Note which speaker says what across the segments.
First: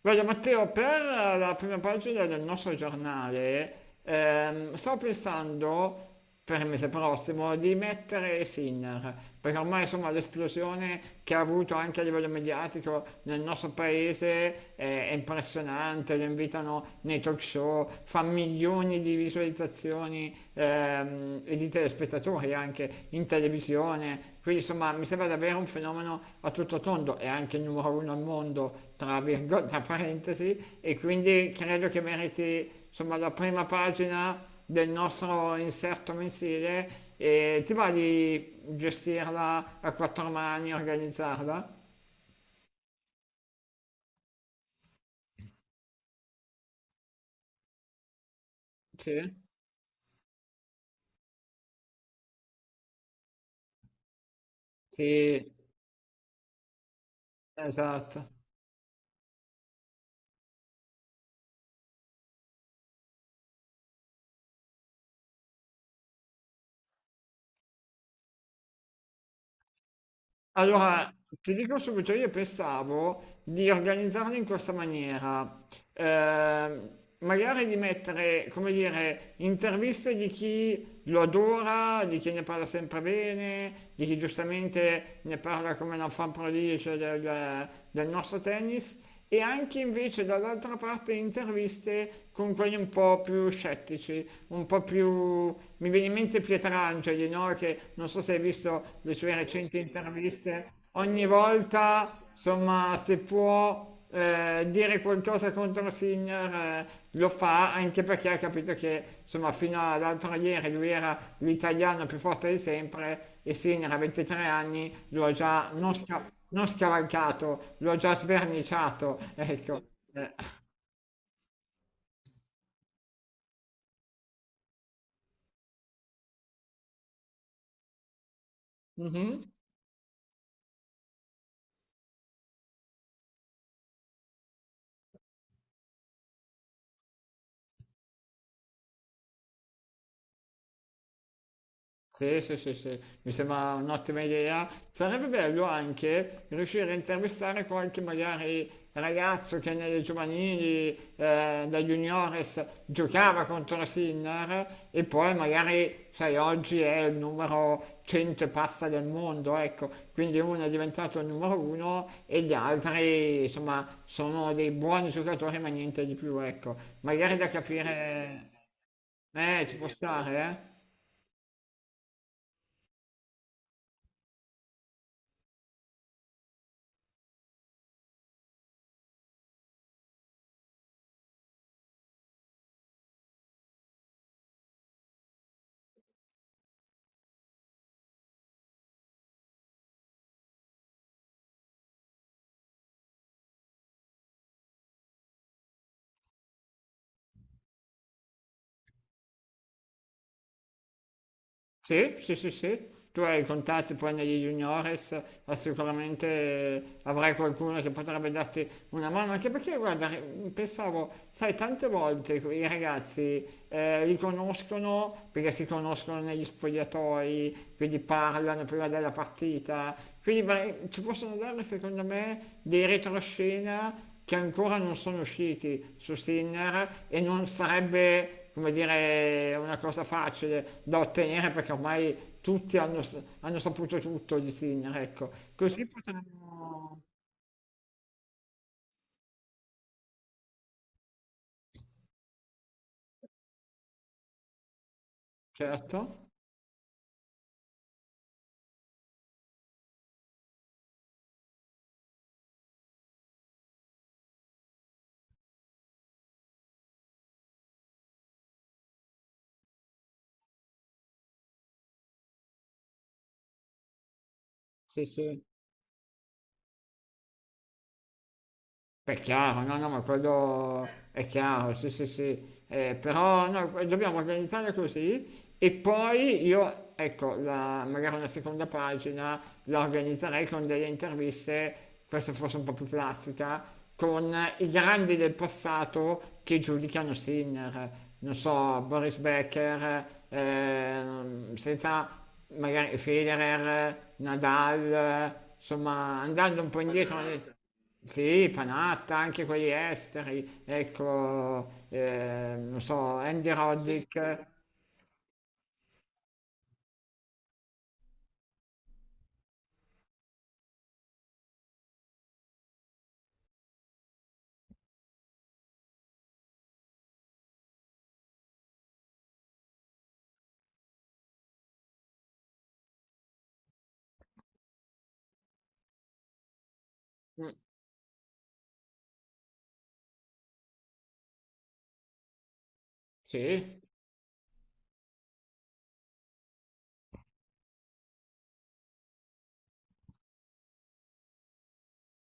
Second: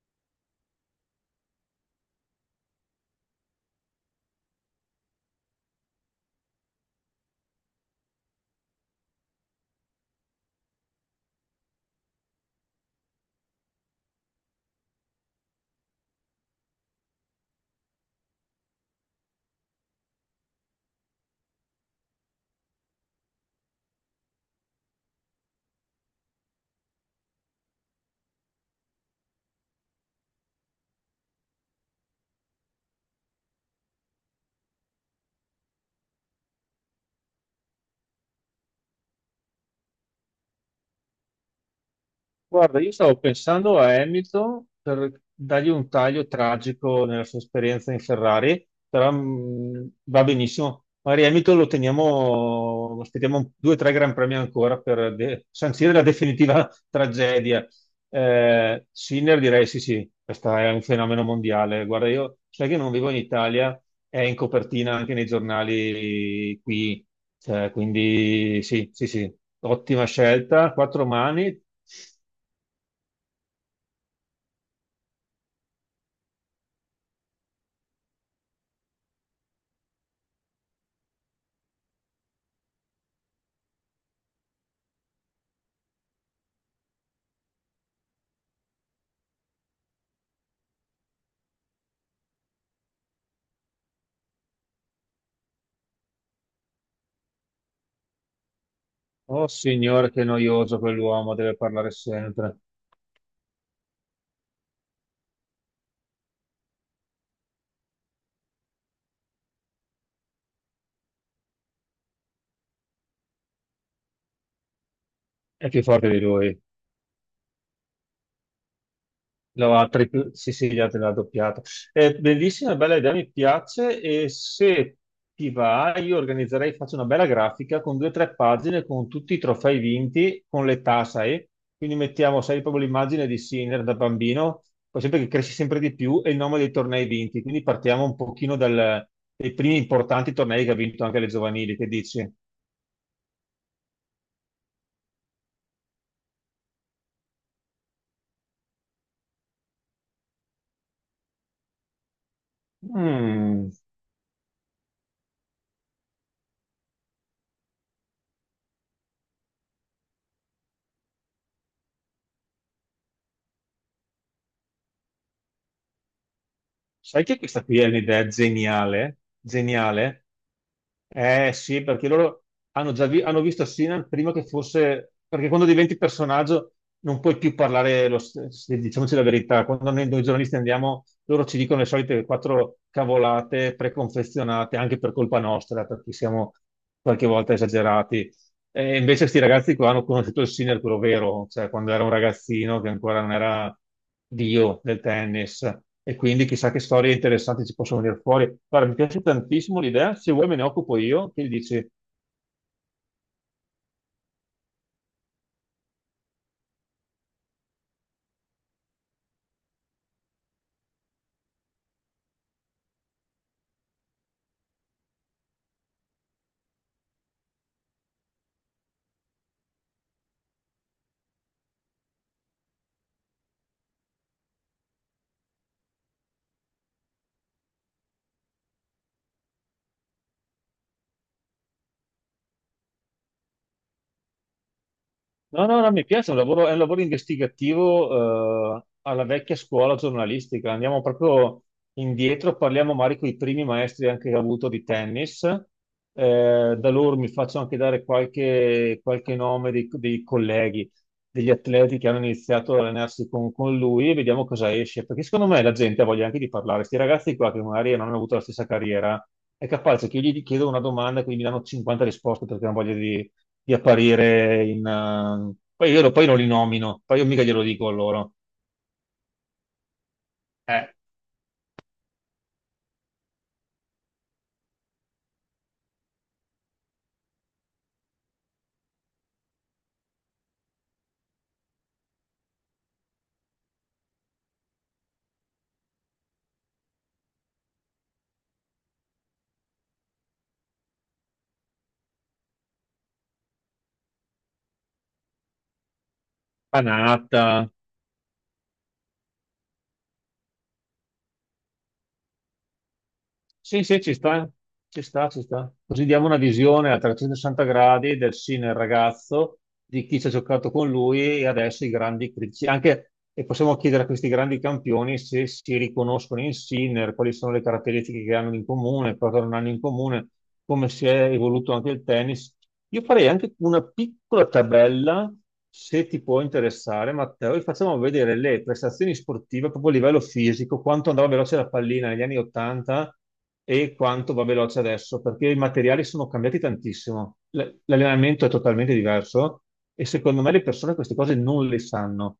Speaker 1: Guarda Matteo, per la prima pagina del nostro giornale, sto pensando per il mese prossimo di mettere Sinner, perché ormai insomma l'esplosione che ha avuto anche a livello mediatico nel nostro paese, è impressionante. Lo invitano nei talk show, fa milioni di visualizzazioni, e di telespettatori anche in televisione. Quindi insomma mi sembra davvero un fenomeno a tutto tondo, è anche il numero uno al mondo, tra parentesi, e quindi credo che meriti insomma la prima pagina del nostro inserto mensile. E ti va di gestirla a quattro mani, organizzarla?
Speaker 2: Guarda, io stavo pensando a Hamilton per dargli un taglio tragico nella sua esperienza in Ferrari, però
Speaker 1: Sì,
Speaker 2: va benissimo. Magari Hamilton lo teniamo, aspettiamo due o tre Gran Premi ancora per
Speaker 1: sì,
Speaker 2: sancire la definitiva tragedia.
Speaker 1: esatto.
Speaker 2: Sinner direi sì, sì, questo è un fenomeno mondiale. Guarda, io sai che non vivo in Italia, è in copertina anche nei giornali qui. Cioè, quindi sì, sì, sì, ottima scelta, quattro
Speaker 1: Allora, ti
Speaker 2: mani.
Speaker 1: dico subito, io pensavo di organizzarli in questa maniera. Ehm, Magari di mettere, come dire, interviste di chi lo adora, di chi ne parla sempre bene, di chi giustamente ne parla come una fan prodigie del nostro tennis, e anche invece dall'altra parte interviste con quelli un po' più scettici, un po' più. Mi viene in mente Pietrangeli, no? Che non so se hai visto le sue
Speaker 2: Oh
Speaker 1: recenti
Speaker 2: signore, che
Speaker 1: interviste,
Speaker 2: noioso
Speaker 1: ogni
Speaker 2: quell'uomo, deve parlare
Speaker 1: volta,
Speaker 2: sempre.
Speaker 1: insomma, se può dire qualcosa contro Sinner, lo fa anche perché ha capito che insomma fino all'altro ieri lui era l'italiano più forte di sempre, e Sinner a 23 anni lo ha
Speaker 2: È
Speaker 1: già
Speaker 2: più
Speaker 1: non,
Speaker 2: forte di
Speaker 1: sca-
Speaker 2: lui.
Speaker 1: non scavalcato, lo ha già sverniciato,
Speaker 2: Lo
Speaker 1: ecco.
Speaker 2: ha
Speaker 1: Eh.
Speaker 2: sì, sì, gli altri l'ha doppiato. È bellissima, bella idea, mi piace. E se ti va, io organizzerei, faccio una bella grafica con due o tre pagine con tutti i
Speaker 1: Mhm.
Speaker 2: trofei vinti, con l'età, sai? Quindi mettiamo, sai, proprio l'immagine di Sinner da bambino, poi sempre che cresci sempre di più, e il nome dei tornei vinti. Quindi partiamo un pochino dal, dai primi importanti tornei che ha vinto anche le giovanili, che dici?
Speaker 1: Sì, sì, sì, sì, mi sembra un'ottima idea. Sarebbe bello anche riuscire a intervistare qualche magari ragazzo che nelle giovanili, da juniores, giocava
Speaker 2: Mm.
Speaker 1: contro la Sinner, e poi magari, sai, oggi è il numero 100 e passa del mondo, ecco, quindi uno è diventato il numero uno e gli altri, insomma, sono dei buoni giocatori ma niente di più, ecco.
Speaker 2: Sai
Speaker 1: Magari
Speaker 2: che
Speaker 1: da
Speaker 2: questa qui è un'idea
Speaker 1: capire,
Speaker 2: geniale,
Speaker 1: ci può
Speaker 2: geniale?
Speaker 1: stare, eh?
Speaker 2: Eh sì, perché loro hanno visto Sinan prima che fosse, perché quando diventi personaggio non puoi più parlare, lo st- se- diciamoci la verità, quando noi giornalisti andiamo, loro ci dicono le solite quattro cavolate preconfezionate, anche per colpa nostra, perché siamo qualche volta esagerati. E invece sti ragazzi qua hanno conosciuto il sì nel puro vero, cioè quando era un ragazzino che ancora non era dio del tennis. E quindi chissà che storie interessanti ci possono venire fuori. Guarda, mi piace tantissimo l'idea, se vuoi me ne occupo io, che gli dici?
Speaker 1: Sì, sì, sì, sì. Tu hai i contatti poi negli juniores, ma sicuramente, avrai qualcuno che potrebbe darti una mano, anche perché guarda, pensavo, sai, tante volte i ragazzi, li conoscono perché si conoscono negli spogliatoi, quindi parlano prima della partita, quindi ci possono dare secondo me dei retroscena che ancora non sono usciti su Sinner, e non sarebbe, come dire, una cosa facile da ottenere perché ormai tutti hanno saputo tutto di Sinner, ecco.
Speaker 2: No, no,
Speaker 1: Così
Speaker 2: no, mi piace, è
Speaker 1: potremmo.
Speaker 2: un lavoro investigativo, alla vecchia scuola giornalistica. Andiamo proprio indietro, parliamo magari con i primi maestri anche che ho avuto di tennis.
Speaker 1: Certo,
Speaker 2: Da loro mi faccio anche dare qualche nome dei colleghi, degli atleti che hanno iniziato ad allenarsi con lui e vediamo cosa esce. Perché secondo me la gente ha voglia anche di parlare. Questi ragazzi qua che magari non hanno avuto la stessa carriera, è capace che io gli chiedo una domanda e quindi mi danno 50 risposte perché hanno voglia di apparire in...
Speaker 1: sì, sì.
Speaker 2: poi poi non li nomino, poi io mica glielo dico a loro.
Speaker 1: È chiaro, no, no, ma quello
Speaker 2: Eh,
Speaker 1: è chiaro, sì, sì, sì. Però no, dobbiamo organizzare così. E poi io, ecco, magari una seconda pagina la organizzerei con delle interviste, questa forse un po' più classica, con i grandi del passato che giudicano Sinner, non so, Boris Becker, senza magari Federer, Nadal, insomma, andando un po' indietro.
Speaker 2: Panatta,
Speaker 1: Sì, Panatta, anche quelli esteri, ecco, non so, Andy, sì, sì,
Speaker 2: sì, sì, ci
Speaker 1: Roddick,
Speaker 2: sta, ci sta, ci sta. Così diamo una visione a 360 gradi del sì nel ragazzo, di chi ci ha giocato con lui e adesso i grandi critici. Anche, e possiamo chiedere a questi grandi campioni se si riconoscono in Sinner, quali sono le caratteristiche che hanno in comune, cosa non hanno in comune, come si è evoluto anche il tennis. Io farei anche una piccola tabella, se ti può interessare,
Speaker 1: mm,
Speaker 2: Matteo, e facciamo vedere le prestazioni sportive proprio a livello fisico, quanto andava veloce la pallina negli anni 80
Speaker 1: sì,
Speaker 2: e quanto va veloce adesso, perché i materiali sono cambiati tantissimo. L'allenamento è totalmente diverso e secondo me le persone queste cose non le sanno.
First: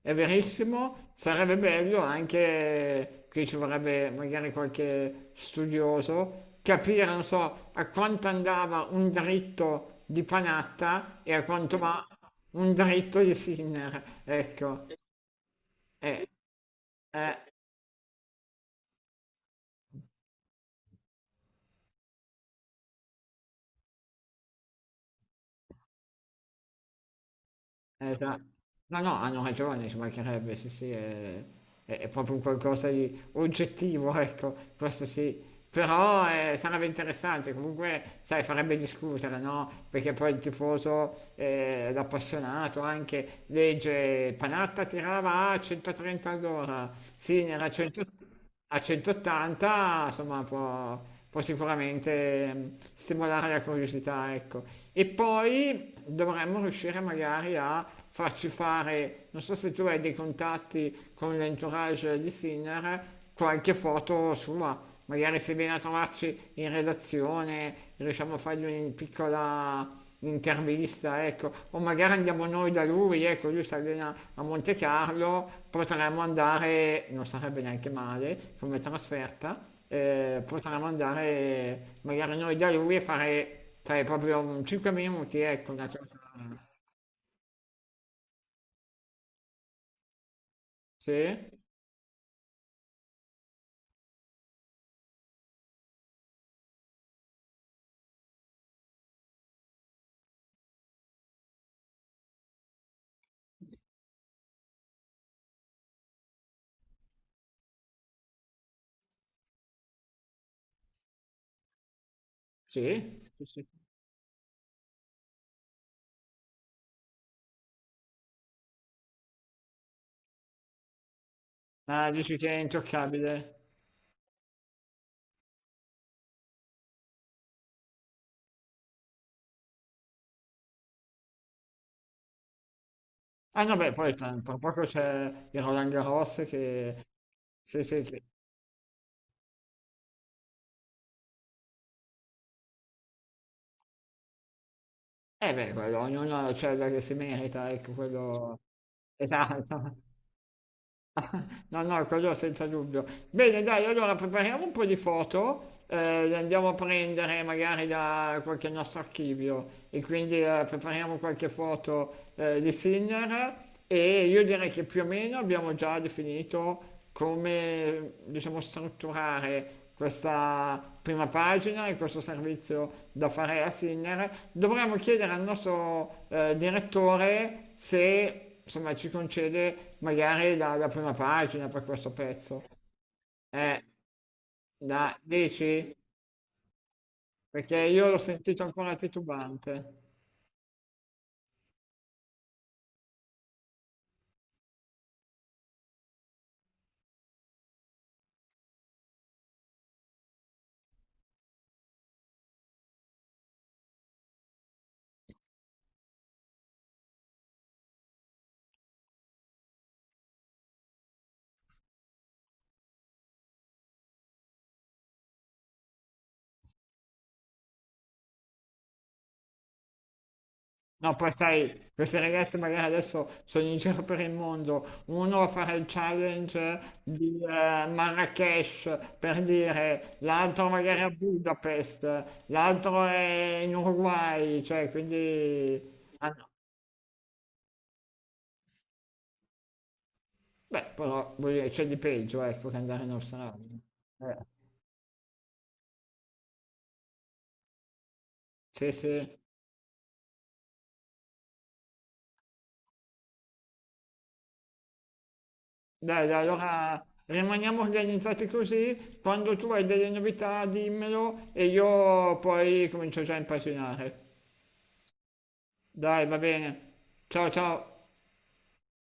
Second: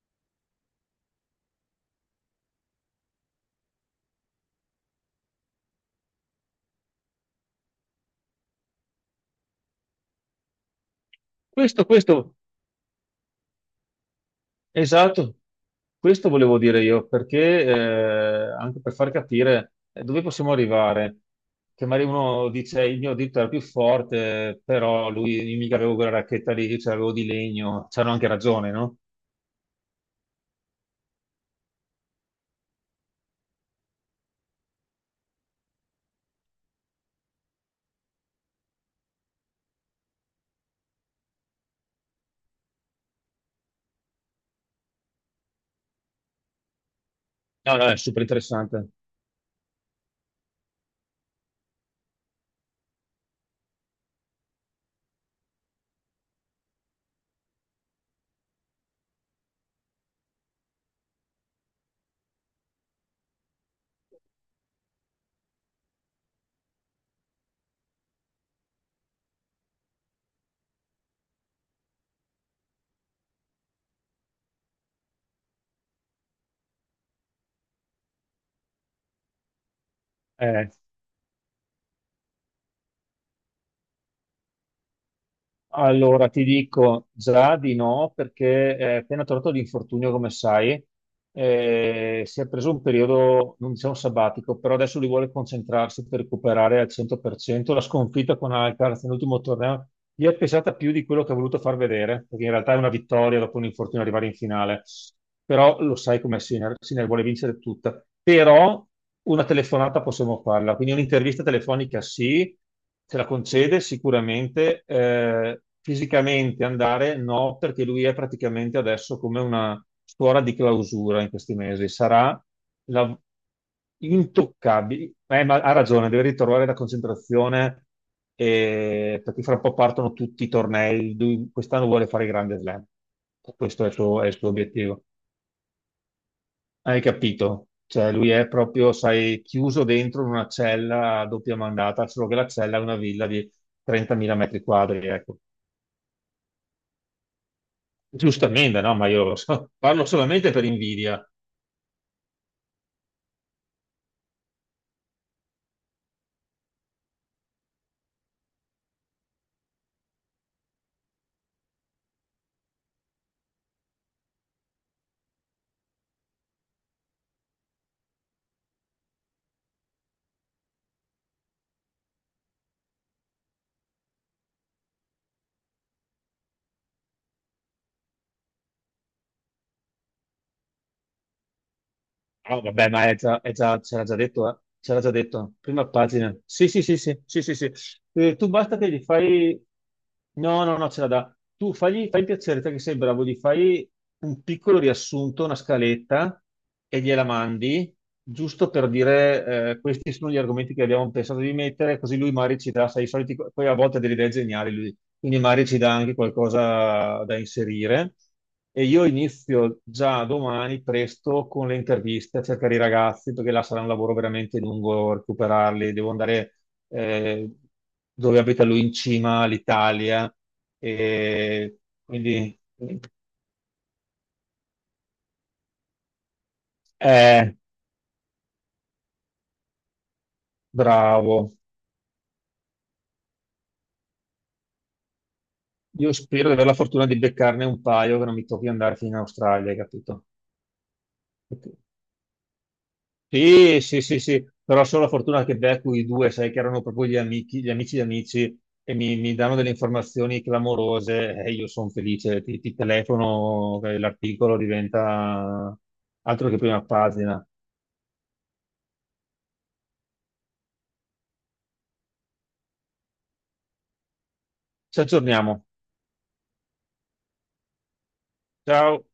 Speaker 1: è verissimo. Sarebbe bello anche, qui ci vorrebbe magari qualche studioso, capire, non so, a quanto andava un dritto di Panatta e a quanto
Speaker 2: Questo,
Speaker 1: va
Speaker 2: questo,
Speaker 1: un dritto di Sinner, ecco,
Speaker 2: esatto,
Speaker 1: eh,
Speaker 2: questo volevo dire io,
Speaker 1: eh,
Speaker 2: perché anche per far capire dove possiamo arrivare, che magari uno dice il mio dito era più forte, però lui io mica avevo quella racchetta lì, ce l'avevo di legno, c'hanno anche
Speaker 1: esatto.
Speaker 2: ragione, no?
Speaker 1: No, no, hanno ragione, ci mancherebbe, sì, sì, è proprio un qualcosa di oggettivo, ecco, questo sì. Però, sarebbe interessante, comunque, sai, farebbe discutere, no? Perché poi il tifoso, l'appassionato anche, legge Panatta tirava a 130 all'ora, Sinner a
Speaker 2: No, no, è super
Speaker 1: a
Speaker 2: interessante.
Speaker 1: 180, insomma, può sicuramente stimolare la curiosità, ecco. E poi dovremmo riuscire magari a farci fare, non so se tu hai dei contatti con l'entourage di Sinner, qualche foto sua. Magari se viene a trovarci in redazione, riusciamo a fargli una piccola intervista, ecco, o magari andiamo noi da lui, ecco, lui si allena a Monte Carlo, potremmo andare, non sarebbe neanche male come trasferta, potremmo andare magari noi da lui e fare, sai, proprio 5 minuti, ecco, una cosa.
Speaker 2: Allora, ti dico già di no, perché è appena tornato l'infortunio, come sai,
Speaker 1: Sì?
Speaker 2: si è preso un periodo, non diciamo sabbatico, però adesso lui vuole concentrarsi per recuperare al 100%. La sconfitta con Alcaraz nell'ultimo torneo gli è pesata più di quello che ha voluto far vedere, perché in realtà è una vittoria dopo un infortunio arrivare in finale. Però lo sai com'è Sinner, Sinner vuole vincere tutta. Però una telefonata possiamo farla, quindi un'intervista telefonica sì, ce
Speaker 1: Sì?
Speaker 2: la concede sicuramente. Fisicamente andare no, perché lui è praticamente adesso come una suora di clausura in questi mesi.
Speaker 1: Ah, dici che è
Speaker 2: La...
Speaker 1: intoccabile.
Speaker 2: Intoccabile. Ma ha ragione, deve ritrovare la concentrazione, perché fra un po' partono tutti i tornei. Lui quest'anno vuole fare il grande slam.
Speaker 1: Ah no,
Speaker 2: Questo
Speaker 1: beh, poi
Speaker 2: è il
Speaker 1: tra
Speaker 2: suo
Speaker 1: tra poco
Speaker 2: obiettivo.
Speaker 1: c'è il Roland Garros
Speaker 2: Hai
Speaker 1: che.
Speaker 2: capito?
Speaker 1: Sì, sì,
Speaker 2: Cioè,
Speaker 1: che.
Speaker 2: lui è proprio, sai, chiuso dentro in una cella a doppia mandata, solo che la cella è una villa di 30.000 metri quadri, ecco.
Speaker 1: Eh beh, quello, ognuno c'è da che si merita, ecco, quello.
Speaker 2: Giustamente, no? Ma io lo
Speaker 1: Esatto.
Speaker 2: so. Parlo solamente per invidia.
Speaker 1: No, no, quello senza dubbio. Bene, dai, allora prepariamo un po' di foto, le andiamo a prendere magari da qualche nostro archivio, e quindi, prepariamo qualche foto, di Sinner. E io direi che più o meno abbiamo già definito, come diciamo, strutturare questa prima pagina e questo servizio da fare a Sinner. Dovremmo chiedere al nostro, direttore se insomma ci concede magari la prima pagina per questo
Speaker 2: Ah,
Speaker 1: pezzo.
Speaker 2: vabbè, ma è già,
Speaker 1: Eh,
Speaker 2: ce l'ha già detto, eh. Ce l'ha già
Speaker 1: la
Speaker 2: detto, prima
Speaker 1: dici?
Speaker 2: pagina. Sì, sì, sì, sì, sì, sì, sì.
Speaker 1: Perché io l'ho
Speaker 2: Tu
Speaker 1: sentito
Speaker 2: basta che
Speaker 1: ancora
Speaker 2: gli fai...
Speaker 1: titubante.
Speaker 2: No, no, no, ce la dà. Tu fagli, fai il piacere, te che sei bravo, gli fai un piccolo riassunto, una scaletta, e gliela mandi, giusto per dire, questi sono gli argomenti che abbiamo pensato di mettere, così lui magari ci dà, sai, i soliti... Poi a volte ha delle idee geniali, lui quindi magari ci dà anche qualcosa da inserire. E io inizio già domani presto con le interviste a cercare i ragazzi, perché là sarà un lavoro veramente lungo recuperarli. Devo andare eh, dove abita lui in cima all'Italia.
Speaker 1: No, poi
Speaker 2: E
Speaker 1: sai, queste
Speaker 2: quindi,
Speaker 1: ragazze magari adesso sono in giro per il mondo, uno a fare il challenge di,
Speaker 2: eh,
Speaker 1: Marrakesh per dire, l'altro magari a
Speaker 2: bravo.
Speaker 1: Budapest, l'altro è in Uruguay, cioè quindi.
Speaker 2: Io
Speaker 1: Ah no,
Speaker 2: spero di avere la fortuna di beccarne un paio che non mi tocchi andare fino in Australia, hai capito?
Speaker 1: beh, però voglio
Speaker 2: Ok.
Speaker 1: dire, c'è di peggio, ecco, che andare in Australia.
Speaker 2: Sì, sì, sì,
Speaker 1: Eh,
Speaker 2: sì, però solo la fortuna che becco i due, sai che erano proprio gli amici di amici
Speaker 1: sì,
Speaker 2: e mi
Speaker 1: sì.
Speaker 2: danno delle informazioni clamorose e io sono felice, ti telefono, l'articolo diventa
Speaker 1: Dai, dai,
Speaker 2: altro che prima
Speaker 1: allora
Speaker 2: pagina.
Speaker 1: rimaniamo organizzati così, quando tu hai delle novità dimmelo e io poi comincio già a impazzinare.
Speaker 2: Ci aggiorniamo.
Speaker 1: Dai, va bene. Ciao ciao.
Speaker 2: Ciao.